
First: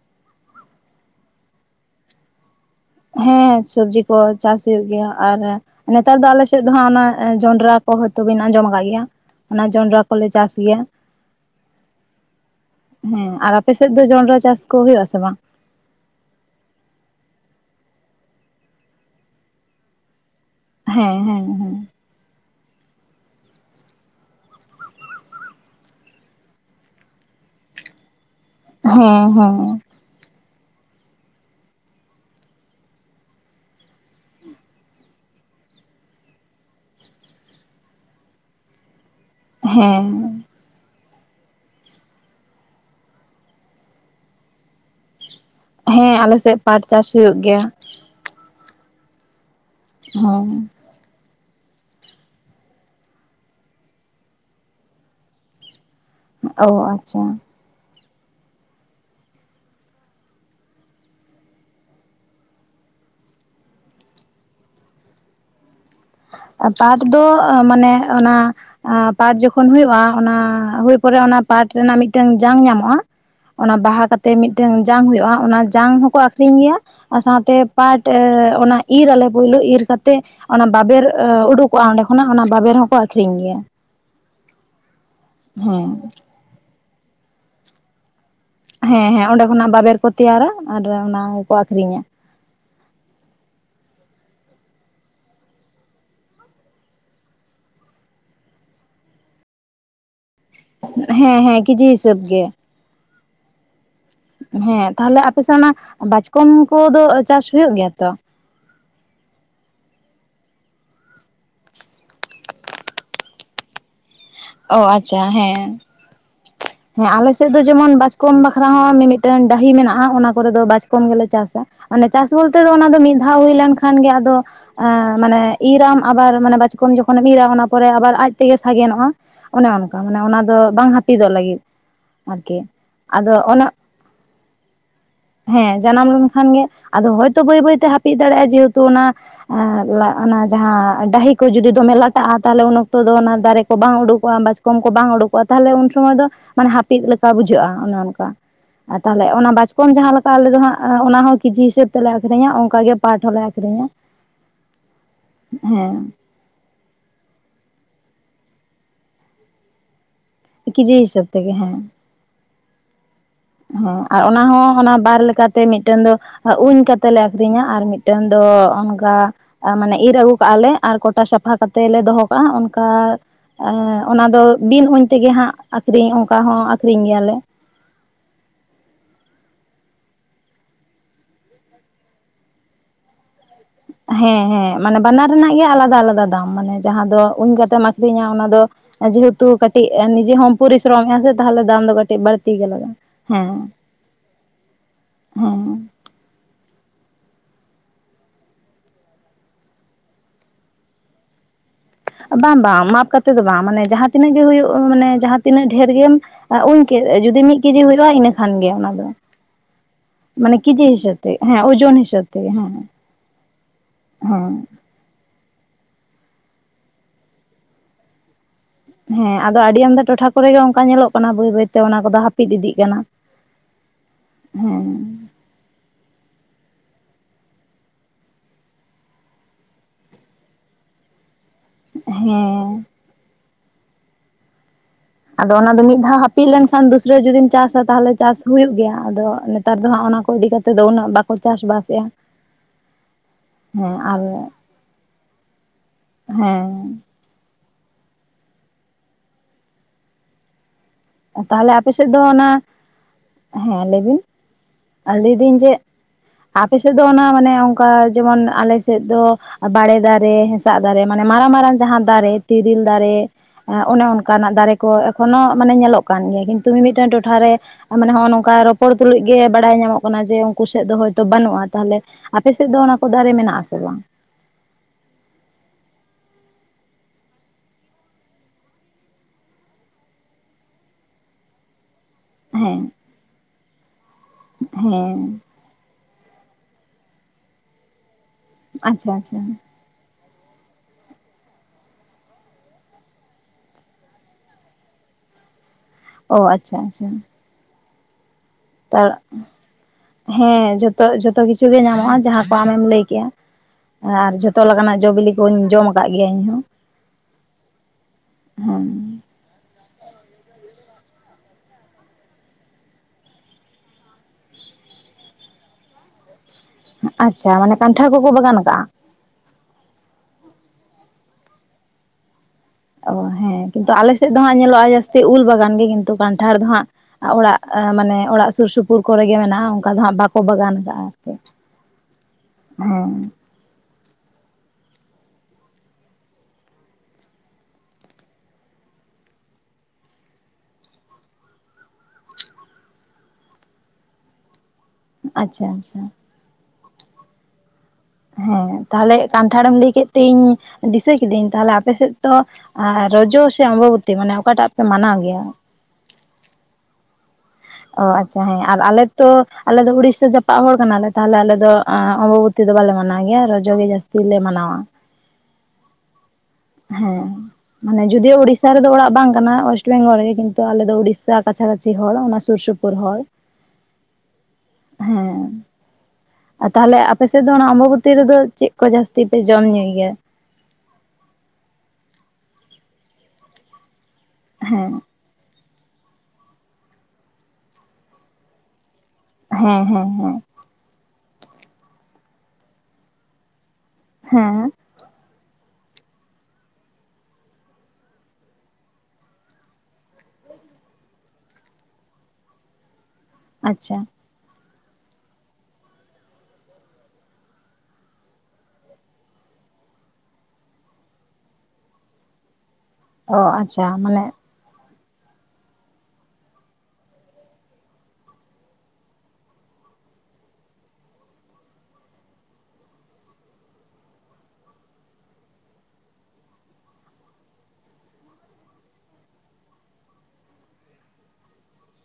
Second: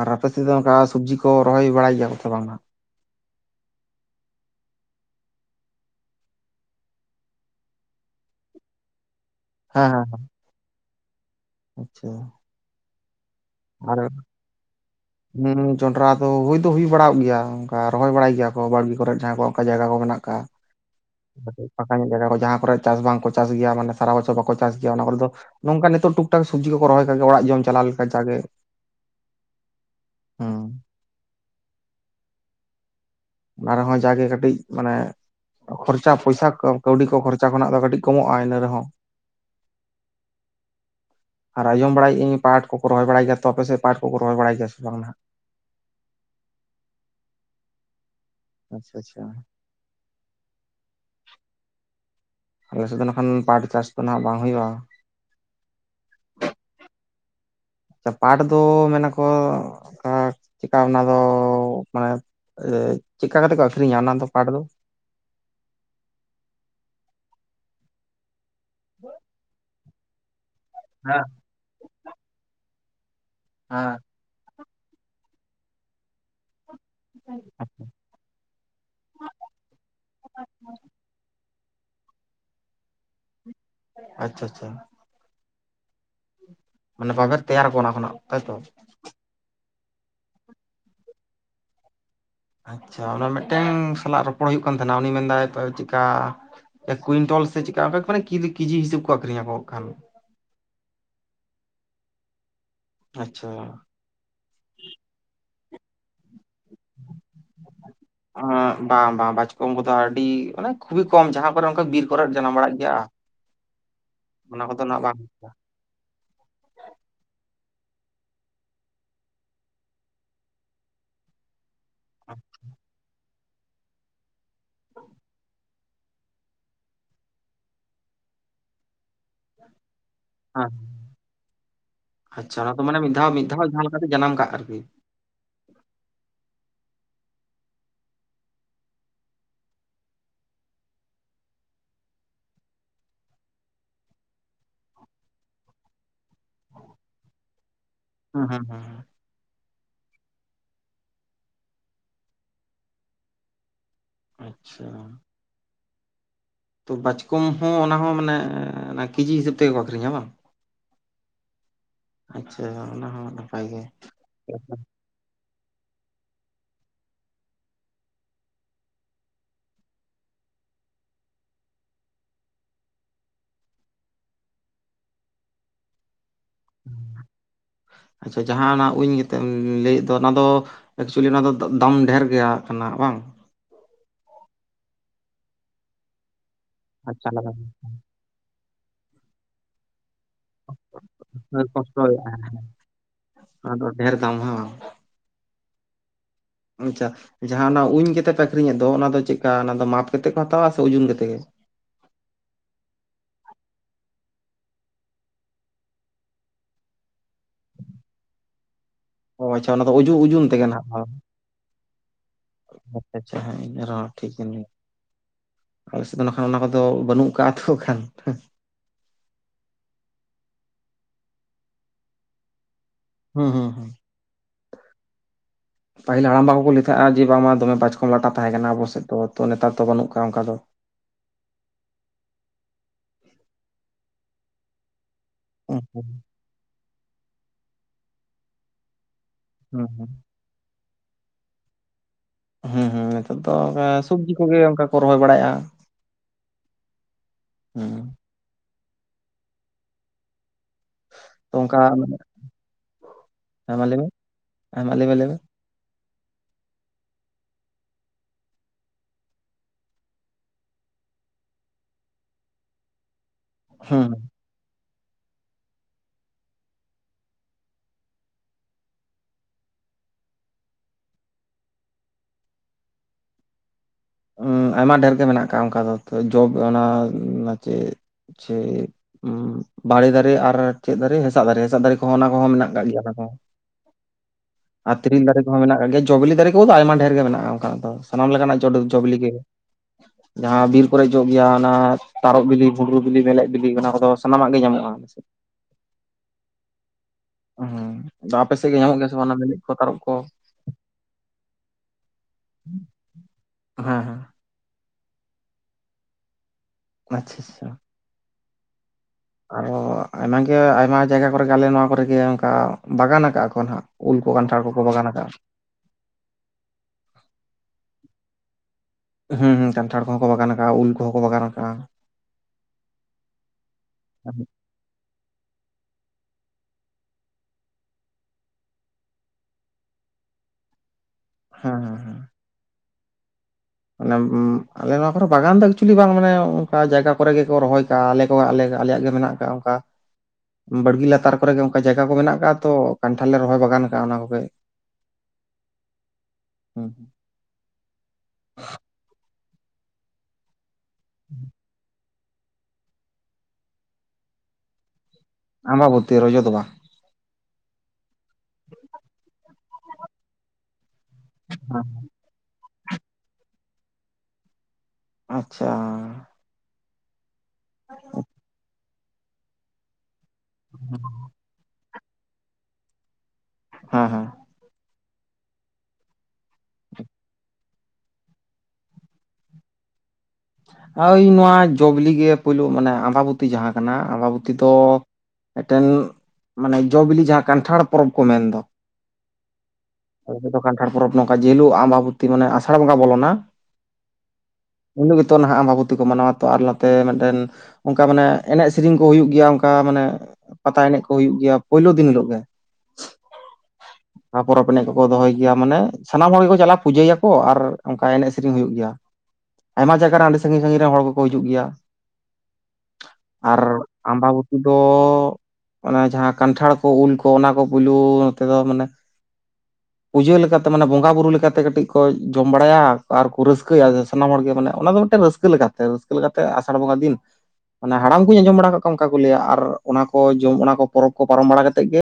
ᱟᱨ ᱟᱯᱮ ᱥᱮᱫ ᱫᱚ ᱚᱱᱠᱟ ᱥᱚᱵᱽᱡᱤ ᱠᱚ ᱨᱚᱦᱚᱭ ᱵᱟᱲᱟᱭ ᱜᱮᱭᱟ ᱠᱚ ᱥᱮ ᱵᱟᱝ? ᱦᱮᱸ, ᱥᱚᱵᱽᱡᱤ ᱠᱚ ᱪᱟᱥ ᱦᱩᱭᱩᱜ ᱜᱮᱭᱟ ᱟᱨ ᱱᱮᱛᱟᱨ ᱫᱚ ᱟᱞᱮ ᱥᱮᱫ ᱫᱚ ᱦᱟᱸᱜ ᱚᱱᱟ ᱡᱚᱱᱰᱨᱟ ᱠᱚ ᱦᱚᱭ ᱛᱚ ᱵᱤᱱ ᱟᱸᱡᱚᱢ ᱟᱠᱟᱫ ᱜᱮᱭᱟ᱾ ᱚᱱᱟ ᱦᱮᱸ ᱡᱚᱱᱰᱨᱟ ᱦᱮᱸ ᱠᱚᱞᱮ ᱪᱟᱥ ᱜᱮᱭᱟ᱾ ᱟᱪᱪᱷᱟ᱾ ᱦᱮᱸ, [UNINTELLIGIBLE] [UNINTELLIGIBLE] ᱡᱚᱱᱰᱨᱟ ᱪᱟᱥ ᱠᱚ ᱦᱩᱭᱩᱜ ᱟᱥᱮ ᱵᱟᱝ ᱡᱚᱸᱰᱨᱟ ᱫᱚ ᱦᱩᱭ ᱫᱚ ᱦᱩᱭ ᱵᱟᱲᱟᱣᱜ ᱜᱮᱭᱟ᱾ ᱚᱱᱠᱟ ᱨᱚᱦᱚᱭ ᱵᱟᱲᱟᱭ ᱜᱮᱭᱟ ᱠᱚ ᱵᱟᱲᱜᱤ ᱠᱚᱨᱮ ᱡᱟᱦᱟᱸᱭ ᱠᱚᱣᱟᱜ ᱚᱱᱠᱟ ᱡᱟᱭᱜᱟ ᱠᱚ ᱢᱮᱱᱟᱜ ᱠᱟᱜ-ᱟ᱾ ᱦᱮᱸ ᱦᱮᱸ ᱠᱟᱹᱴᱤᱡ ᱦᱮᱸ ᱯᱷᱟᱠᱟ ᱧᱚᱜ ᱡᱟᱜᱟ ᱠᱚ ᱡᱟᱦᱟᱸ ᱠᱚᱨᱮ ᱪᱟᱥ ᱵᱟᱝᱠᱚ ᱪᱟᱥ ᱜᱮᱭᱟ, ᱢᱟᱱᱮ ᱥᱟᱨᱟ ᱵᱚᱪᱷᱚᱨ ᱵᱟᱠᱚ ᱪᱟᱥ ᱜᱮᱭᱟ, ᱚᱱᱟ ᱠᱚᱨᱮ ᱫᱚ ᱱᱚᱝᱠᱟ ᱱᱤᱛᱚᱜ ᱴᱩᱠ-ᱴᱟᱠ ᱥᱚᱵᱡᱤ ᱠᱚᱠᱚ ᱨᱚᱦᱚᱭ ᱟᱠᱟᱫ ᱜᱮᱭᱟ᱾ ᱚᱲᱟᱜ ᱡᱚᱢ ᱪᱟᱞᱟᱣ ᱞᱮᱠᱟ ᱡᱟᱦᱟᱸ ᱜᱮ᱾ ᱦᱮᱸ ᱦᱮᱸ᱾ ᱦᱮᱸ᱾ ᱚᱱᱟ ᱨᱮᱦᱚᱸ ᱡᱟᱜᱮ ᱠᱟᱹᱴᱤᱡ ᱢᱟᱱᱮᱼᱼ ᱠᱷᱚᱨᱪᱟ ᱯᱚᱭᱥᱟ ᱠᱚ ᱠᱟᱹᱣᱰᱤ ᱠᱚ ᱠᱷᱚᱨᱪᱟ ᱠᱷᱚᱱᱟᱜ ᱫᱚ ᱠᱟᱹᱴᱤᱡ ᱠᱚᱢᱚᱜᱼᱟ, ᱤᱱᱟᱹ ᱨᱮᱦᱚᱸ᱾ ᱦᱮᱸ᱾ ᱟᱨ ᱟᱸᱡᱚᱢ ᱵᱟᱲᱟᱭᱮᱜ ᱟᱹᱧ ᱯᱟᱴ ᱠᱚᱠᱚ ᱨᱚᱦ ᱵᱟᱲᱟᱭ ᱜᱮᱭᱟ ᱛᱚ ᱟᱯᱮ ᱥᱮᱫ ᱯᱟᱴ ᱠᱚ ᱠᱚ ᱨᱚᱦᱚᱭ ᱵᱟᱲᱟᱭ ᱜᱮᱭᱟ ᱥᱮ ᱵᱟᱝ ᱱᱟᱜ? ᱦᱮᱸ ᱟᱞᱮ ᱥᱮᱫ ᱯᱟᱴ ᱪᱟᱥ ᱦᱩᱭᱩᱜ ᱜᱮᱭᱟ᱾ ᱟᱪᱪᱷᱟ ᱟᱪᱪᱷᱟ᱾ ᱦᱚᱸ᱾ ᱟᱞᱮ ᱥᱮᱫ ᱫᱚ ᱱᱟᱠᱷᱟᱱ ᱯᱟᱴ ᱪᱟᱥ ᱫᱚ ᱱᱟᱦᱟᱜ ᱵᱟᱝ ᱦᱩᱭᱩᱜᱼᱟ᱾ ᱚ ᱟᱪᱪᱷᱟ᱾ ᱯᱟᱴ ᱫᱚ ᱢᱮᱱᱟ ᱠᱚ ᱪᱮᱫᱠᱟ ᱚᱱᱟ ᱫᱚ ᱢᱟᱱᱮ ᱪᱮᱫᱠᱟ ᱠᱟᱛᱮ ᱠᱚ ᱟᱠᱷᱨᱤᱧᱟ ᱚᱱᱟ ᱫᱚ ᱯᱟᱴ ᱫᱚ? ᱯᱟᱴ ᱫᱚ ᱢᱟᱱᱮ ᱚᱱᱟ ᱯᱟᱴ ᱡᱚᱠᱷᱚᱱ ᱦᱩᱭᱩᱜᱼᱟ ᱚᱱᱟ ᱦᱩᱭ ᱯᱚᱨᱮ ᱦᱮᱸ ᱚᱱᱟ ᱯᱟᱴ ᱨᱮᱱᱟᱜ ᱢᱤᱫᱴᱟᱝ ᱡᱟᱝ ᱧᱟᱢᱚᱜᱼᱟ, ᱚᱱᱟ ᱦᱮᱸ ᱵᱟᱦᱟ ᱠᱟᱛᱮ ᱛᱮ ᱢᱤᱫᱴᱟᱹᱝ ᱡᱟᱝ ᱦᱳᱭᱳᱜᱼᱟ, ᱚᱱᱟ ᱡᱟᱝ ᱦᱚᱸᱠᱚ ᱟᱠᱷᱨᱤᱧ ᱜᱮᱭᱟ ᱟᱨ ᱥᱟᱶᱛᱮ ᱯᱟᱴ ᱚᱱᱟ ᱤᱨ ᱟᱞᱮ ᱯᱳᱭᱞᱳ ᱤᱨ ᱠᱟᱛᱮ ᱚᱱᱟ ᱵᱟᱵᱮᱨ ᱩᱰᱩᱠᱚᱜᱼᱟ ᱚᱸᱰᱮ ᱠᱷᱚᱱᱟᱜ, ᱚᱱᱟ ᱵᱟᱵᱮᱨ ᱦᱚᱸᱠᱚ ᱟᱹᱠᱷᱨᱤᱧ ᱜᱮᱭᱟ᱾ ᱟᱪᱪᱷᱟ ᱟᱪᱪᱷᱟ᱾ ᱦᱮᱸ᱾ ᱢᱟᱱᱮ ᱵᱟᱵᱮᱨ ᱛᱮᱭᱟᱨᱟ ᱠᱚ ᱚᱱᱟ ᱠᱷᱚᱱᱟᱜ ᱛᱟᱭᱛᱚ? ᱦᱮᱸ ᱦᱮᱸ ᱚᱸᱰᱮ ᱠᱷᱚᱱᱟᱜ ᱵᱟᱵᱮᱨ ᱠᱚ ᱛᱮᱭᱟᱨᱟ ᱟᱨ ᱚᱱᱟ ᱜᱮ ᱠᱚ ᱟᱠᱷᱨᱤᱧᱟ᱾ ᱟᱪᱪᱷᱟ ᱚᱱᱟ ᱢᱤᱫᱴᱮᱝ ᱥᱟᱞᱟᱜ ᱨᱚᱯᱚᱲ ᱦᱩᱭᱩᱜ ᱠᱟᱱ ᱛᱟᱦᱮᱱᱟ ᱩᱱᱤ ᱢᱮᱱᱫᱟᱭ ᱛᱚ ᱪᱮᱠᱠᱟ ᱮᱠ ᱠᱩᱭᱤᱱᱴᱚᱞ ᱥᱮ ᱪᱮᱠᱟ ᱚᱱᱠᱟ ᱠᱤᱡᱤ ᱠᱤᱡᱤ ᱦᱤᱥᱟᱹᱵ ᱠᱚ ᱟᱠᱠᱷᱨᱤᱧᱟᱠᱚ ᱦᱟᱜ ᱠᱷᱟᱱ᱾ ᱦᱮᱸ ᱦᱮᱸ ᱠᱤᱡᱤ ᱦᱤᱥᱟᱹᱵ ᱜᱮ᱾ ᱟᱪᱪᱷᱟ᱾ ᱦᱮᱸ ᱛᱟᱦᱚᱞᱮ ᱟᱯᱮ ᱥᱮᱱ ᱚᱱᱟ ᱵᱟᱪᱠᱚᱢ ᱠᱚᱫᱚ ᱪᱟᱥ ᱦᱩᱭᱩᱜ ᱜᱮᱭᱟ ᱛᱚ? ᱵᱟᱝ ᱵᱟᱝ ᱵᱟᱪᱠᱚᱢ ᱠᱚᱫᱚ ᱟᱹᱰᱤ ᱢᱟᱱᱮ ᱠᱷᱩᱵᱤ ᱠᱚᱢ ᱡᱟᱦᱟᱸ ᱠᱚᱨᱮ ᱚᱱᱠᱟ ᱵᱤᱨ ᱠᱚᱨᱮ ᱡᱟᱱᱟᱢ ᱵᱟᱲᱟᱜ ᱜᱮᱭᱟ᱾ ᱚᱱᱟ ᱚ ᱠᱚᱫᱚ ᱱᱟᱜ ᱵᱟᱝ ᱟᱪᱪᱷᱟ ᱦᱩᱭᱩᱜᱼᱟ᱾ ᱦᱮᱸ ᱦᱮᱸ ᱟᱞᱮ ᱥᱮᱫ ᱫᱚ ᱡᱮᱢᱚᱱ ᱵᱟᱪᱠᱚᱢ ᱵᱟᱠᱷᱨᱟ ᱦᱚᱸ ᱢᱤ ᱢᱤᱫᱴᱮᱱ ᱰᱟᱹᱦᱤ ᱢᱮᱱᱟᱜᱼᱟ, ᱚᱱᱟ ᱠᱚᱨᱮ ᱫᱚ ᱵᱟᱪᱠᱚᱢ ᱜᱮᱞᱮ ᱪᱟᱥᱟ᱾ ᱟᱱᱮ ᱪᱟᱥ ᱵᱚᱞᱛᱮ ᱫᱚ ᱚᱱᱟ ᱫᱚ ᱢᱤᱫ ᱫᱷᱟᱣ ᱦᱩᱭ ᱞᱮᱱᱠᱷᱟᱱ ᱜᱮ ᱟᱫᱚᱼᱼ ᱢᱟᱱᱮ ᱤᱨᱟᱢ ᱟᱵᱟᱨ ᱢᱟᱱᱮ ᱵᱟᱪᱠᱚᱢ ᱡᱚᱠᱷᱚᱱᱮᱢ ᱤᱨᱟ ᱚᱱᱟ ᱯᱚᱨᱮ ᱟᱵᱟᱨ ᱟᱡ ᱛᱮᱜᱮ ᱥᱟᱜᱮᱱᱚᱜᱼᱟ᱾ ᱚᱱᱮ ᱚᱱᱠᱟ ᱢᱟᱱᱮ ᱚᱱᱟ ᱫᱚ ᱦᱮᱸ ᱵᱟᱝ ᱦᱟᱹᱯᱤᱫᱚᱜ ᱞᱟᱹᱜᱤᱫ᱾ ᱟᱨᱠᱤ ᱟᱪᱪᱷᱟ ᱚᱱᱟ ᱫᱚ ᱢᱟᱱᱮ ᱢᱤᱫ ᱫᱷᱟᱣ ᱟᱫᱚ ᱢᱤᱫ ᱫᱷᱟᱣ ᱚᱱᱮ ᱡᱟᱦᱟᱸ ᱞᱮᱠᱟᱛᱮ ᱡᱟᱱᱟᱢ ᱠᱟᱜ ᱟᱨᱠᱤ᱾ ᱦᱮᱸ ᱡᱟᱱᱟᱢ ᱞᱮᱱᱠᱷᱟᱱ ᱜᱮ ᱟᱫᱚ ᱦᱚᱭᱛᱚ ᱵᱟᱹᱭ ᱵᱟᱹᱭ ᱛᱮ ᱦᱟᱹᱯᱤᱫ ᱫᱟᱲᱮᱭᱟᱜᱼᱟ, ᱡᱮᱦᱮᱛᱩ ᱚᱱᱟ ᱚᱱᱟ ᱡᱟᱦᱟᱸ ᱰᱟᱺᱦᱤ ᱠᱚ ᱡᱩᱫᱤ ᱫᱚᱢᱮ ᱞᱟᱴᱟᱜᱼᱟ, ᱛᱟᱦᱞᱮ ᱩᱱ ᱚᱠᱛᱚ ᱫᱚ ᱚᱱᱟ ᱫᱟᱨᱮ ᱠᱚ ᱵᱟᱝ ᱩᱰᱩᱠᱚᱜᱼᱟ᱾ᱵᱟᱪ ᱠᱚᱢ ᱠᱚ ᱵᱟᱝ ᱩᱰᱩᱠᱚᱜᱼᱟ ᱛᱟᱦᱚᱞᱮ ᱩᱱ ᱥᱚᱢᱚᱭ ᱫᱚ ᱢᱟᱱᱮ ᱦᱟᱹᱯᱤᱫ ᱞᱮᱠᱟ ᱵᱩᱡᱷᱟᱹᱜᱼᱟ, ᱚᱱᱮ ᱚᱱᱠᱟ ᱦᱩᱸ ᱦᱩᱸ ᱦᱩᱸ ᱦᱩᱸ, ᱛᱟᱦᱚᱞᱮ ᱚᱱᱟ ᱵᱟᱪ ᱠᱚᱢ ᱡᱟᱦᱟᱸ ᱞᱮᱠᱟ ᱟᱞᱮ ᱫᱚ ᱦᱟᱸᱜ ᱚᱱᱟ ᱦᱚᱸ ᱠᱤᱡᱤ ᱦᱤᱥᱟᱹᱵ ᱛᱮᱞᱮ ᱟᱹᱠᱷᱨᱤᱧᱟ ᱚᱱᱠᱟᱜᱮ ᱯᱟᱴ ᱦᱚᱸᱞᱮ ᱟᱹᱠᱷᱨᱤᱧᱟ᱾ ᱟᱪᱪᱷᱟ᱾ ᱦᱮᱸ᱾ ᱛᱚ ᱵᱟᱪᱠᱚᱢ ᱦᱚᱸ ᱚᱱᱟ ᱦᱚᱸ ᱢᱟᱱᱮ ᱠᱤᱡᱤ ᱦᱤᱥᱟᱹᱵ ᱛᱮᱜᱮ ᱠᱚ ᱟᱠᱷᱨᱤᱧᱟ ᱵᱟᱝ? ᱠᱤᱡᱤ ᱦᱤᱥᱟᱹᱵ ᱛᱮᱜᱮ ᱦᱮᱸ᱾ ᱟᱪᱪᱷᱟ ᱚᱱᱟ ᱦᱚᱸᱼᱼ ᱦᱮᱸ ᱟᱨ ᱚᱱᱟ ᱦᱚᱸ ᱚᱱᱟ ᱵᱟᱨᱼᱼ ᱛᱮ ᱢᱤᱫᱴᱮᱱ ᱫᱚ ᱩᱧ ᱠᱟᱛᱮ ᱞᱮ ᱟᱠᱷᱨᱤᱧᱟ ᱟᱨ ᱢᱤᱫᱴᱟᱝ ᱫᱚ ᱚᱱᱠᱟ ᱢᱟᱱᱮ ᱤᱨ ᱟᱹᱜᱩ ᱠᱟᱜᱼᱟ ᱞᱮ ᱟᱨ ᱠᱚᱴᱟ ᱥᱟᱯᱷᱟ ᱠᱟᱛᱮᱫ ᱞᱮ ᱫᱚᱦᱚ ᱠᱟᱜᱼᱟ ᱚᱱᱠᱟᱼᱼ ᱚᱱᱟ ᱫᱚ ᱵᱤᱱ ᱩᱧ ᱛᱮᱜᱮ ᱦᱟᱸᱜ ᱟᱠᱷᱨᱤᱧ ᱚᱱᱠᱟ ᱦᱚᱸᱟᱠ ᱟᱠᱷᱨᱤᱧ ᱜᱮᱭᱟ ᱞᱮ᱾ ᱟᱪᱪᱷᱟ ᱡᱟᱦᱟᱸᱱᱟᱜ ᱩᱧ ᱞᱟᱹᱭᱮᱫ ᱫᱚ ᱚᱱᱟᱫᱚ ᱮᱠᱪᱩᱭᱮᱞᱤ ᱚᱱᱟ ᱫᱚ ᱫᱟᱢ ᱰᱷᱹᱮᱨ ᱜᱮᱭᱟ ᱠᱟᱱᱟ ᱵᱟᱝ? ᱦᱮᱸ ᱦᱮᱸ ᱢᱟᱱᱮ ᱵᱟᱱᱟᱨ ᱨᱮᱱᱟᱜ ᱜᱮ ᱟᱞᱟᱫᱟ ᱟᱞᱟᱫᱟ ᱫᱟᱢ ᱢᱟᱱᱮ ᱡᱟᱦᱟᱸ ᱫᱚ ᱟᱪᱪᱷᱟ ᱩᱧ ᱠᱟᱛᱮᱢ ᱟᱠᱷᱨᱤᱧᱟ ᱚᱱᱟ ᱫᱚ, ᱡᱮᱦᱮᱛᱩ ᱠᱟᱹᱴᱤᱡ ᱱᱤᱡᱮ ᱦᱚᱸ ᱯᱚᱨᱤᱥᱨᱚᱢ ᱦᱮᱸ ᱥᱮ ᱛᱟᱦᱚᱞᱮ ᱫᱟᱢ ᱫᱚ ᱠᱟᱹᱴᱤᱡ ᱵᱟᱹᱲᱛᱤ ᱜᱮ ᱞᱟᱜᱟᱜᱼᱟ ᱦᱮᱸ᱾ ᱟᱫᱚ ᱰᱷᱮᱨ ᱫᱟᱢ ᱦᱮᱸᱵᱟᱝ? ᱦᱮᱸ ᱯᱚᱧᱪᱟᱥ ᱡᱟᱦᱟᱸ ᱚᱱᱟ ᱩᱧ ᱠᱟᱛᱮᱫ ᱯᱮ ᱟᱠᱷᱨᱤᱧᱮᱫ ᱫᱚ ᱚᱱᱟ ᱫᱚ ᱪᱮᱫ ᱞᱮᱠᱟ ᱚᱱᱟ ᱫᱚ ᱢᱟᱯ ᱠᱟᱛᱮᱜ ᱠᱚ ᱦᱟᱛᱟᱣᱟ ᱥᱮ ᱚᱡᱩᱱ ᱠᱟᱛᱮᱜ ᱜᱮ? ᱵᱟᱝ ᱵᱟᱝ ᱢᱟᱯ ᱠᱟᱛᱮᱫ ᱫᱚ ᱵᱟᱝ ᱢᱟᱱᱮ ᱡᱟᱦᱟᱸᱛᱤᱱᱟᱹᱜ ᱜᱮ ᱦᱩᱭᱩᱜ ᱢᱟᱱᱮ ᱡᱟᱦᱟᱸᱛᱤᱱᱟᱹᱜ ᱰᱷᱮᱨ ᱜᱮᱢ ᱩᱧ ᱠᱮᱫ ᱡᱩᱫᱤ ᱢᱤᱫ ᱠᱮᱡᱤ ᱦᱩᱭᱩᱜᱼᱟ ᱤᱱᱟᱹ ᱠᱷᱟᱱᱜ ᱚᱱᱟ ᱫᱚ ᱚ ᱟᱪᱪᱷᱟ ᱚᱱᱟᱫᱚ ᱚᱡᱩ ᱚᱡᱩᱱ ᱢᱟᱱᱮ ᱛᱮᱜᱮ ᱠᱮᱡᱤ ᱱᱟᱦᱟᱸᱜ, ᱦᱤᱥᱟᱹᱵ ᱛᱮ ᱦᱮᱸ ᱳᱡᱚᱱ ᱦᱤᱥᱟᱹᱵ ᱛᱮᱜᱮ ᱦᱮᱸ ᱟᱪᱪᱷᱟ ᱟᱪᱪᱷᱟ ᱦᱮᱸ ᱤᱱᱟ ᱨᱮᱦᱚᱸ ᱴᱷᱤᱠᱮᱱ ᱦᱮᱸ ᱜᱮᱭᱟ ᱟᱞᱮ ᱥᱮᱫ ᱫᱚ ᱱᱟᱜ ᱠᱷᱟᱱ ᱚᱱᱟ ᱠᱚᱫᱚ ᱵᱟᱹᱱᱩᱜ ᱠᱟᱜ-ᱟ ᱛᱚ ᱠᱷᱟᱱ ᱦᱮᱸ ᱟᱫᱚ ᱟᱹᱰᱤ ᱟᱢᱫᱟ ᱴᱚᱴᱷᱟ ᱠᱚᱨᱮᱜᱮ ᱚᱱᱠᱟ ᱧᱮᱞᱚᱜ ᱠᱟᱱᱟ ᱵᱟᱹᱭ ᱵᱟᱹᱭᱛᱮ ᱚᱱᱟ ᱠᱚᱫᱚ ᱦᱟᱹᱯᱤᱫ ᱤᱫᱤᱜ ᱠᱟᱱᱟ ᱦᱩᱸ ᱦᱩᱸ ᱦᱩᱸ, ᱦᱮᱸ ᱯᱟᱹᱦᱤᱞ ᱦᱟᱲᱟᱢ ᱵᱟ ᱠᱚᱠᱚ ᱞᱟᱹᱭ ᱛᱟᱦᱮᱸᱜᱼᱟ ᱡᱮ ᱵᱟᱝᱢᱟ ᱫᱚᱢᱮ ᱵᱟᱪᱠᱚᱢ ᱞᱟᱴᱟ ᱛᱟᱦᱮᱸ ᱠᱟᱱᱟ ᱟᱵᱚ ᱥᱮᱫ ᱫᱚ ᱛᱚ ᱱᱮᱛᱟᱨ ᱫᱚ ᱵᱟᱹᱱᱩᱜ ᱠᱟᱜ-ᱟ ᱚᱱᱠᱟ ᱫᱚ, ᱦᱮᱸ ᱟᱫᱚ ᱚᱱᱟ ᱦᱩᱸ ᱫᱚ ᱢᱤᱫ ᱫᱷᱟᱣ ᱦᱩᱸ ᱦᱟᱹᱯᱤᱫ ᱞᱮᱱᱠᱷᱟᱱ ᱫᱚᱩᱥᱨᱟᱹ ᱡᱩᱫᱤᱢ ᱪᱟᱥᱟ ᱛᱟᱦᱚᱞᱮ ᱪᱟᱥ ᱦᱩᱭᱩᱜ ᱜᱮᱭᱟ ᱟᱫᱚ ᱱᱮᱛᱟᱨ ᱫᱚ ᱦᱟᱸᱜ ᱦᱩᱸ ᱚᱱᱟ ᱠᱚ ᱤᱫᱤ ᱠᱟᱛᱮᱫ ᱫᱚ ᱩᱱᱟᱹᱜ ᱵᱟᱠᱚ ᱪᱟᱥ ᱵᱟᱥᱮᱜᱼᱟ ᱦᱩᱸ ᱦᱩᱸ ᱱᱮᱛᱟᱨ ᱫᱚ ᱥᱚᱵᱡᱤ ᱠᱚᱜᱮ ᱚᱱᱠᱟ ᱠᱚ ᱨᱚᱦᱚᱭ ᱵᱟᱲᱟᱭᱮᱜᱼᱟ, ᱦᱮᱸ ᱦᱩᱸ ᱛᱚ ᱛᱟᱦᱚᱞᱮ ᱚᱱᱠᱟ ᱟᱯᱮᱥᱮᱫ ᱫᱚ ᱚᱱᱟ ᱢᱟ ᱦᱮᱸ ᱞᱟᱹᱭ ᱢᱮ ᱞᱟᱹᱭᱵᱤᱱ ᱦᱮᱸ ᱢᱟ ᱢᱮ ᱟᱨ ᱞᱟᱹᱭ ᱢᱮ ᱫᱤᱧ ᱡᱮ ᱟᱯᱮ ᱥᱮᱫ ᱫᱚ ᱚᱱᱟ ᱢᱟᱱᱮ ᱚᱱᱠᱟ ᱡᱮᱢᱚᱱ ᱟᱞᱮ ᱥᱮᱫ ᱫᱚ ᱵᱟᱲᱮ ᱫᱟᱨᱮ ᱦᱮᱸᱥᱟᱜ ᱫᱟᱨᱮ ᱢᱟᱱᱮ ᱢᱟᱨᱟᱝ ᱢᱟᱨᱟᱝ ᱡᱟᱦᱟᱸ ᱫᱟᱨᱮ ᱛᱤᱨᱤᱞ ᱫᱟᱨᱮ ᱚᱱᱮ ᱦᱩᱸ ᱚᱱᱠᱟᱱᱟᱜ ᱫᱟᱨᱮ ᱠᱚ ᱮᱠᱷᱚᱱᱚ ᱢᱟᱱᱮ ᱧᱮᱞᱚᱜ ᱠᱟᱱ ᱜᱮᱭᱟ ᱠᱤᱱᱛᱩ ᱢᱤᱫ ᱢᱤᱫ ᱴᱟᱝ ᱴᱚᱴᱷᱟ ᱨᱮ, ᱟᱨ ᱢᱟᱱᱮ ᱦᱚᱸᱜᱼᱚ ᱱᱚᱝᱠᱟ ᱨᱚᱯᱚᱲ ᱛᱩᱞᱩᱡ ᱜᱮ ᱵᱟᱲᱟᱭ ᱧᱟᱢᱚᱜ ᱠᱟᱱᱟ ᱡᱮ ᱩᱱᱠᱩ ᱥᱮᱫ ᱫᱚ ᱦᱳᱭᱛᱚ ᱵᱟᱹᱱᱩᱜᱼᱟ ᱛᱟᱦᱚᱞᱮ ᱟᱯᱮ ᱥᱮᱫ ᱫᱚ ᱚᱱᱟ ᱠᱚ ᱫᱟᱨᱮ ᱢᱮᱱᱟᱜ-ᱟ ᱥᱮ ᱵᱟᱝ? ᱩᱸ ᱟᱭᱢᱟ ᱰᱷᱮᱨ ᱜᱮ ᱢᱮᱱᱟᱜ ᱠᱟᱜ-ᱟ ᱚᱱᱠᱟ ᱫᱚ ᱡᱚᱵ ᱚᱱᱟ ᱚᱱᱟ ᱪᱮᱫ ᱪᱮᱫ ᱵᱟᱲᱮ ᱫᱟᱨᱮ ᱟᱨ ᱪᱮᱫ ᱫᱟᱨᱮ ᱦᱮᱸᱥᱟᱜ ᱫᱟᱨᱮ ᱦᱸᱥᱟᱜ ᱫᱟᱨᱮ ᱠᱚᱸ ᱦᱚᱸ ᱢᱮᱱᱟᱜ ᱦᱮᱸ ᱠᱟᱜ ᱜᱮᱭᱟ ᱚᱱᱟᱠᱚ ᱟᱨ ᱦᱮᱸ ᱛᱤᱨᱤᱞ ᱫᱟᱨᱮ ᱢᱮᱱᱟᱜ ᱜᱮᱭᱟ ᱡᱚ ᱵᱤᱞᱤ ᱫᱟᱨᱮ ᱠᱚᱫᱚ ᱟᱭᱢᱟ ᱰᱷᱮᱨ ᱜᱮ ᱢᱮᱱᱟᱜᱼᱟ ᱚᱱᱠᱟᱱᱟᱜ ᱟᱫᱚ ᱥᱟᱱᱟᱢ ᱞᱮᱠᱟᱱᱟᱜ ᱡᱚ ᱟᱪᱪᱷᱟ ᱵᱤᱞᱤ ᱜᱮ, ᱟᱪᱪᱷᱟ ᱡᱟᱦᱟᱸ ᱵᱤᱨ ᱠᱚᱨᱮ ᱡᱚᱜ ᱜᱮᱭᱟ ᱚᱱᱟ ᱛᱟᱨᱚᱵ ᱵᱤᱞᱤ ᱵᱷᱩᱸᱰᱨᱩ ᱵᱤᱞᱤ ᱢᱮᱞᱮᱫ ᱵᱤᱞᱤ ᱚᱱᱟ ᱠᱚᱫᱚ ᱥᱟᱱᱟᱢᱟᱜ ᱜᱮ ᱧᱟᱢᱚᱜᱼᱟ ᱚ ᱟᱪᱪᱷᱟ ᱟᱪᱪᱷᱟ ᱦᱩᱸ ᱟᱫᱚ ᱟᱯᱮ ᱥᱮᱫ ᱜᱮ ᱧᱟᱢᱚᱜ ᱛᱟᱨ ᱜᱮᱭᱟ ᱥᱮ ᱵᱟᱝ ᱚᱱᱟ ᱢᱤᱞᱮᱫ ᱠᱚ ᱛᱟᱨᱚᱵ ᱠᱚ? ᱦᱮᱸ ᱡᱷᱚᱛᱚ ᱠᱤᱪᱷᱩ ᱜᱮ ᱧᱟᱢᱚᱜᱼᱟ ᱡᱟᱦᱟᱸ ᱠᱚ ᱟᱢᱮᱢ ᱞᱟᱹᱭ ᱠᱮᱜᱼᱟ ᱦᱮᱸ ᱦᱮᱸ ᱟᱨ ᱡᱷᱚ ᱛᱚ ᱞᱮᱠᱟᱱᱟᱜ ᱡᱚ ᱵᱤᱞᱤ ᱠᱚᱦᱩᱧ ᱡᱚᱢ ᱠᱟᱜ ᱜᱮᱭᱟ ᱤᱧᱦᱚᱸ, ᱟᱪᱪᱷᱟ ᱟᱪᱪᱷᱟ ᱦᱩᱸ ᱟᱨᱚ ᱟᱭᱢᱟ ᱜᱮ ᱟᱭᱢᱟ ᱡᱟᱭᱜᱟ ᱠᱚᱨᱮᱜᱮ ᱟᱞᱮ ᱱᱚᱣᱟ ᱠᱚᱨᱮᱜᱮ ᱚᱱᱠᱟ ᱵᱟᱜᱟᱱ ᱠᱟᱜᱼᱟ ᱠᱚ ᱱᱟᱦᱟᱸᱜ ᱩᱞ ᱠᱚ ᱠᱟᱱᱴᱷᱟᱲ ᱠᱚᱠᱚ ᱵᱟᱜᱟᱱ ᱠᱟᱜ-ᱟ ᱟᱪᱪᱷᱟ ᱢᱟᱱᱮ ᱠᱟᱱᱴᱷᱟᱲ ᱠᱚᱠᱚ ᱵᱟᱜᱟᱱ ᱠᱟᱜᱼᱟ ᱦᱩᱸ ᱦᱩᱸ ᱠᱟᱱᱴᱷᱟᱲ ᱠᱚᱦᱚᱸ ᱠᱚ ᱵᱟᱜᱟᱱ ᱠᱟᱜᱼᱟ ᱩᱞ ᱠᱚᱦᱚᱸ ᱠᱚ ᱵᱟᱜᱟᱱ ᱠᱟᱜᱼᱟ ᱚ ᱦᱮᱸ ᱠᱤᱱᱛᱩ ᱟᱞᱮ ᱥᱮᱫ ᱫᱚ ᱦᱮᱸ ᱦᱟᱸᱜ ᱧᱮᱞᱚᱜᱼᱟ ᱡᱟᱹᱥᱛᱤ ᱩᱞ ᱵᱟᱜᱟᱱ ᱜᱮ ᱠᱤᱱᱛᱩ ᱠᱟᱱᱴᱷᱟᱲ ᱫᱚ ᱦᱟᱸᱜ ᱚᱲᱟᱜ ᱢᱟᱱᱮ ᱚᱲᱟᱜ ᱥᱩᱨ ᱥᱩᱯᱩᱨ ᱠᱚᱨᱮᱜ ᱜᱮ ᱢᱮᱱᱟᱜᱼᱟ ᱚᱱᱠᱟ ᱫᱚ ᱦᱟᱸᱜ ᱵᱟᱠᱚ ᱵᱟᱜᱟᱱ ᱠᱟᱜᱼᱟ ᱟᱨᱠᱤ ᱦᱮᱸ ᱦᱮᱸ ᱦᱮᱸ ᱦᱮᱸ ᱚᱱᱮ ᱟᱞᱮ ᱱᱚᱣᱟ ᱠᱚᱨᱮ ᱵᱟᱜᱟᱱ ᱫᱚ ᱮᱠᱪᱮᱞᱤ ᱵᱟᱝ ᱢᱟᱱᱮ ᱚᱱᱠᱟ ᱡᱟᱭᱜᱟ ᱠᱚᱨᱮ ᱜᱮᱠᱚ ᱨᱚᱦᱚᱭ ᱠᱟᱜᱼᱟ ᱟᱞᱮ ᱠᱚᱣᱟᱜ ᱟᱞᱮᱭᱟᱜ ᱜᱮ ᱢᱮᱱᱟᱜ-ᱟ ᱠᱟᱜ ᱚᱝᱠᱟ, ᱵᱟᱲᱜᱤ ᱞᱟᱛᱟᱨ ᱠᱚᱨᱮᱜᱮ ᱚᱱᱠᱟ ᱡᱟᱭᱜᱟ ᱠᱚ ᱢᱮᱱᱟᱜ ᱠᱟᱜ-ᱟ ᱛᱚ ᱠᱟᱱᱴᱷᱟᱲ ᱞᱮ ᱨᱚᱦᱚᱭ ᱵᱟᱜᱟᱱ ᱠᱟᱜᱼᱟ ᱚᱱᱟ ᱠᱚᱜᱮ, ᱟᱪᱪᱷᱟ ᱟᱪᱪᱷᱟ [INAUDIBLE] ᱦᱮᱸ ᱛᱟᱦᱚᱞᱮ ᱠᱟᱱᱴᱷᱟᱲᱮᱢ ᱞᱟᱹᱭ ᱠᱮᱫ ᱛᱮ ᱤᱧ ᱫᱤᱥᱟᱹ ᱠᱤᱫᱟᱹᱧ ᱛᱟᱦᱚᱞᱮ ᱟᱯᱮᱥᱮᱫ ᱛᱚ ᱨᱚᱡᱚ ᱥᱮ ᱚᱢᱵᱚᱵᱚᱛᱤ ᱢᱟᱱᱮ ᱚᱠᱟᱴᱟᱜ ᱯᱮ ᱢᱟᱱᱟᱣ ᱜᱮᱭᱟ? ᱟᱢᱵᱟᱵᱚᱛᱤ ᱨᱚᱡᱚ ᱫᱚ ᱵᱟᱝ᱾ ᱚ ᱟᱪᱪᱷᱟ ᱦᱮᱸ ᱟᱨ ᱟᱞᱮ ᱛᱚ ᱟᱞᱮ ᱫᱚ ᱩᱲᱤᱥᱥᱟ ᱡᱟᱯᱟᱜ ᱦᱚᱲ ᱠᱟᱱᱟᱞᱮ ᱛᱟᱦᱚᱞᱮ ᱟᱞᱮ ᱫᱚ ᱦᱮᱸ ᱟᱸᱼᱼ ᱚᱢᱵᱚᱵᱚᱛᱤ ᱫᱚ ᱵᱟᱞᱮ ᱢᱟᱱᱟᱣ ᱜᱮᱭᱟ, ᱨᱚᱡᱚ ᱜᱮ ᱡᱟᱹᱥᱛᱤ ᱞᱮ ᱢᱟᱱᱟᱣᱟ᱾ ᱟᱪᱪᱷᱟ ᱦᱮᱸ ᱢᱟᱱᱮ ᱡᱩᱫᱤᱭᱳ ᱩᱲᱤᱥᱥᱟ ᱨᱮᱫᱚ ᱚᱲᱟᱜ ᱵᱟᱝ ᱠᱟᱱᱟ ᱭᱮᱥᱴ ᱵᱮᱝᱜᱚᱞ ᱨᱮᱜᱮ ᱠᱤᱱ ᱛᱚ ᱟᱞᱮ ᱫᱚ ᱩᱲᱤᱥᱥᱟ ᱠᱟᱪᱷᱟ - ᱠᱟᱪᱷᱤ ᱦᱚᱲ ᱚᱱᱟ ᱥᱩᱨ - ᱥᱩᱯᱩᱨ ᱦᱚᱲ᱾ ᱦᱮᱸ ᱦᱮᱸ ᱦᱮᱸ ᱟ ᱛᱟᱦᱞᱮ ᱟᱯᱮ ᱥᱮᱫ ᱫᱚ ᱚᱱᱟ ᱟᱸᱵᱟᱸᱼᱼ ᱛᱤ ᱨᱮᱫᱚ ᱪᱮᱫ ᱠᱚ ᱡᱟᱹᱥᱛᱤ ᱯᱮ ᱡᱚᱢ ᱧᱩᱭ ᱜᱮᱭᱟ? ᱳᱭ ᱱᱚᱣᱟ ᱡᱚᱼᱵᱤᱞᱤ ᱜᱮ ᱯᱳᱭᱞᱳ ᱢᱟᱱᱮ ᱟᱸᱵᱟᱸ ᱵᱩᱛᱤ ᱡᱟᱦᱟᱸ ᱠᱟᱱᱟ ᱟᱸᱵᱟᱸᱵᱚᱛᱤ ᱫᱚᱼᱼ ᱦᱮᱸ ᱢᱤᱫᱴᱟᱱ ᱢᱟᱱᱮ ᱡᱚ ᱵᱤᱞᱤ ᱡᱟᱦᱟᱸ ᱠᱟᱸᱱᱴᱷᱟᱲ ᱯᱚᱨᱚᱵᱽ ᱠᱚ ᱢᱮᱱ ᱫᱚ᱾ ᱦᱮᱸ ᱦᱮᱸ ᱚᱠᱚᱭ ᱦᱮᱸ ᱠᱚ ᱫᱚ ᱠᱟᱸᱱᱴᱷᱟᱲ ᱯᱚᱨᱚᱵᱽ ᱱᱚᱝᱠᱟ ᱡᱮᱦᱤᱞᱳᱜ ᱟᱸᱢᱵᱟᱸᱵᱚᱛᱤ ᱢᱟᱱᱮ ᱟᱥᱟᱲ ᱵᱚᱸᱜᱟ ᱵᱚᱞᱚᱱᱟᱼᱼ ᱦᱮᱸ ᱩᱱ ᱦᱤᱞᱳᱜ ᱜᱮᱛᱚ ᱱᱟᱦᱟᱜ ᱟᱸᱢᱵᱟᱸᱵᱚᱛᱤ ᱠᱚ ᱢᱟᱱᱟᱣᱟ ᱛᱚ ᱟᱨ ᱱᱚᱛᱮ ᱢᱤᱫᱴᱮᱱᱼᱼ ᱚᱝᱠᱟ ᱢᱟᱱᱮ ᱮᱱᱮᱡ ᱥᱮᱸᱨᱮᱸᱧ ᱠᱚ ᱦᱩᱭᱩᱜ ᱜᱮᱭᱟ ᱚᱱᱠᱟ ᱢᱟᱱᱮᱼᱼ ᱯᱟᱛᱟ ᱮᱱᱮᱡᱽ ᱠᱚ ᱦᱩᱭᱩᱜ ᱜᱮᱭᱟ ᱯᱳᱭᱞᱳ ᱫᱤᱱ ᱦᱤᱞᱳᱜ ᱜᱮ᱾ ᱟᱪᱪᱷᱟ [UNINTELLIGIBLE] ᱯᱚᱨᱚᱵᱽ ᱮᱱᱮᱡᱽ ᱠᱚᱠᱚ ᱫᱚᱦᱚᱭ ᱜᱮᱭᱟ ᱢᱟᱱᱮ ᱥᱟᱱᱟᱢ ᱦᱚᱲ ᱜᱮᱠᱚ ᱪᱟᱞᱟᱜᱼᱟ, ᱯᱩᱡᱟᱹᱭᱟᱠᱚ ᱟᱨ ᱚᱱᱠᱟ ᱮᱱᱮᱡᱽ ᱥᱮᱸᱨᱮᱸᱧ ᱦᱩᱭᱩᱜ ᱜᱮᱭᱟ᱾ ᱟᱭᱢᱟ ᱡᱟᱭᱜᱟ ᱨᱮᱱ ᱚᱸᱰᱮ ᱥᱟᱹᱜᱤᱧ ᱥᱟᱹᱜᱤᱧ ᱨᱮᱱ ᱦᱚᱲ ᱠᱚᱠᱚ ᱦᱤᱡᱩᱜ ᱜᱮᱭᱟ᱾ ᱚ ᱟᱨ ᱟᱪᱪᱷᱟ ᱢᱟᱱᱮ ᱟᱸᱵᱟᱸᱵᱩᱛᱤᱼᱼ ᱫᱚ ᱟᱱᱟ ᱡᱟᱸᱦᱟᱸ ᱠᱟᱸᱱᱴᱷᱟᱲ ᱠᱚ ᱩᱞ ᱠᱚ ᱚᱱᱟ ᱠᱚ ᱯᱩᱭᱞᱩ ᱱᱚᱛᱮ ᱫᱚ ᱢᱟᱱᱮᱼᱼ ᱯᱩᱡᱟᱹ ᱞᱮᱠᱟᱛᱮ ᱢᱟᱱᱮ ᱵᱚᱸᱜᱟ ᱵᱩᱨᱩ ᱞᱮᱠᱟᱛᱮ ᱠᱟᱹᱴᱤᱡ ᱠᱚ ᱡᱚᱢ ᱵᱟᱲᱟᱭᱟ ᱟᱨ ᱠᱚ ᱨᱟᱹᱥᱠᱟᱹᱭᱟ ᱥᱟᱱᱟᱢ ᱦᱚᱲᱜᱮ ᱢᱟᱱᱮ ᱚᱱᱟ ᱫᱚ ᱢᱤᱫᱴᱮᱱ ᱨᱟᱹᱥᱼᱼ ᱨᱟᱹᱥᱠᱟᱹ ᱞᱮᱠᱟᱛᱮ ᱨᱟᱹᱥᱠᱟᱹ ᱞᱮᱠᱟᱛᱮ ᱟᱥᱟᱲ ᱵᱚᱸᱜᱟ ᱫᱤᱱ᱾ ᱢᱟᱱᱮ ᱦᱟᱲᱟᱢ ᱠᱩᱧ ᱟᱸᱡᱚᱢ ᱵᱟᱲᱟ ᱠᱟᱜ ᱠᱚᱣᱟ᱾ ᱚᱝᱠᱟ ᱠᱚ ᱞᱟᱹᱭᱟ ᱟᱨ ᱚᱱᱟ ᱠᱚ ᱡᱚᱢ ᱚᱱᱟ ᱠᱚ ᱯᱚᱨᱚᱵᱽ ᱠᱚ ᱯᱟᱨᱚᱢ ᱵᱟᱲᱟ ᱠᱟᱛᱮᱫ ᱜᱮᱼᱼ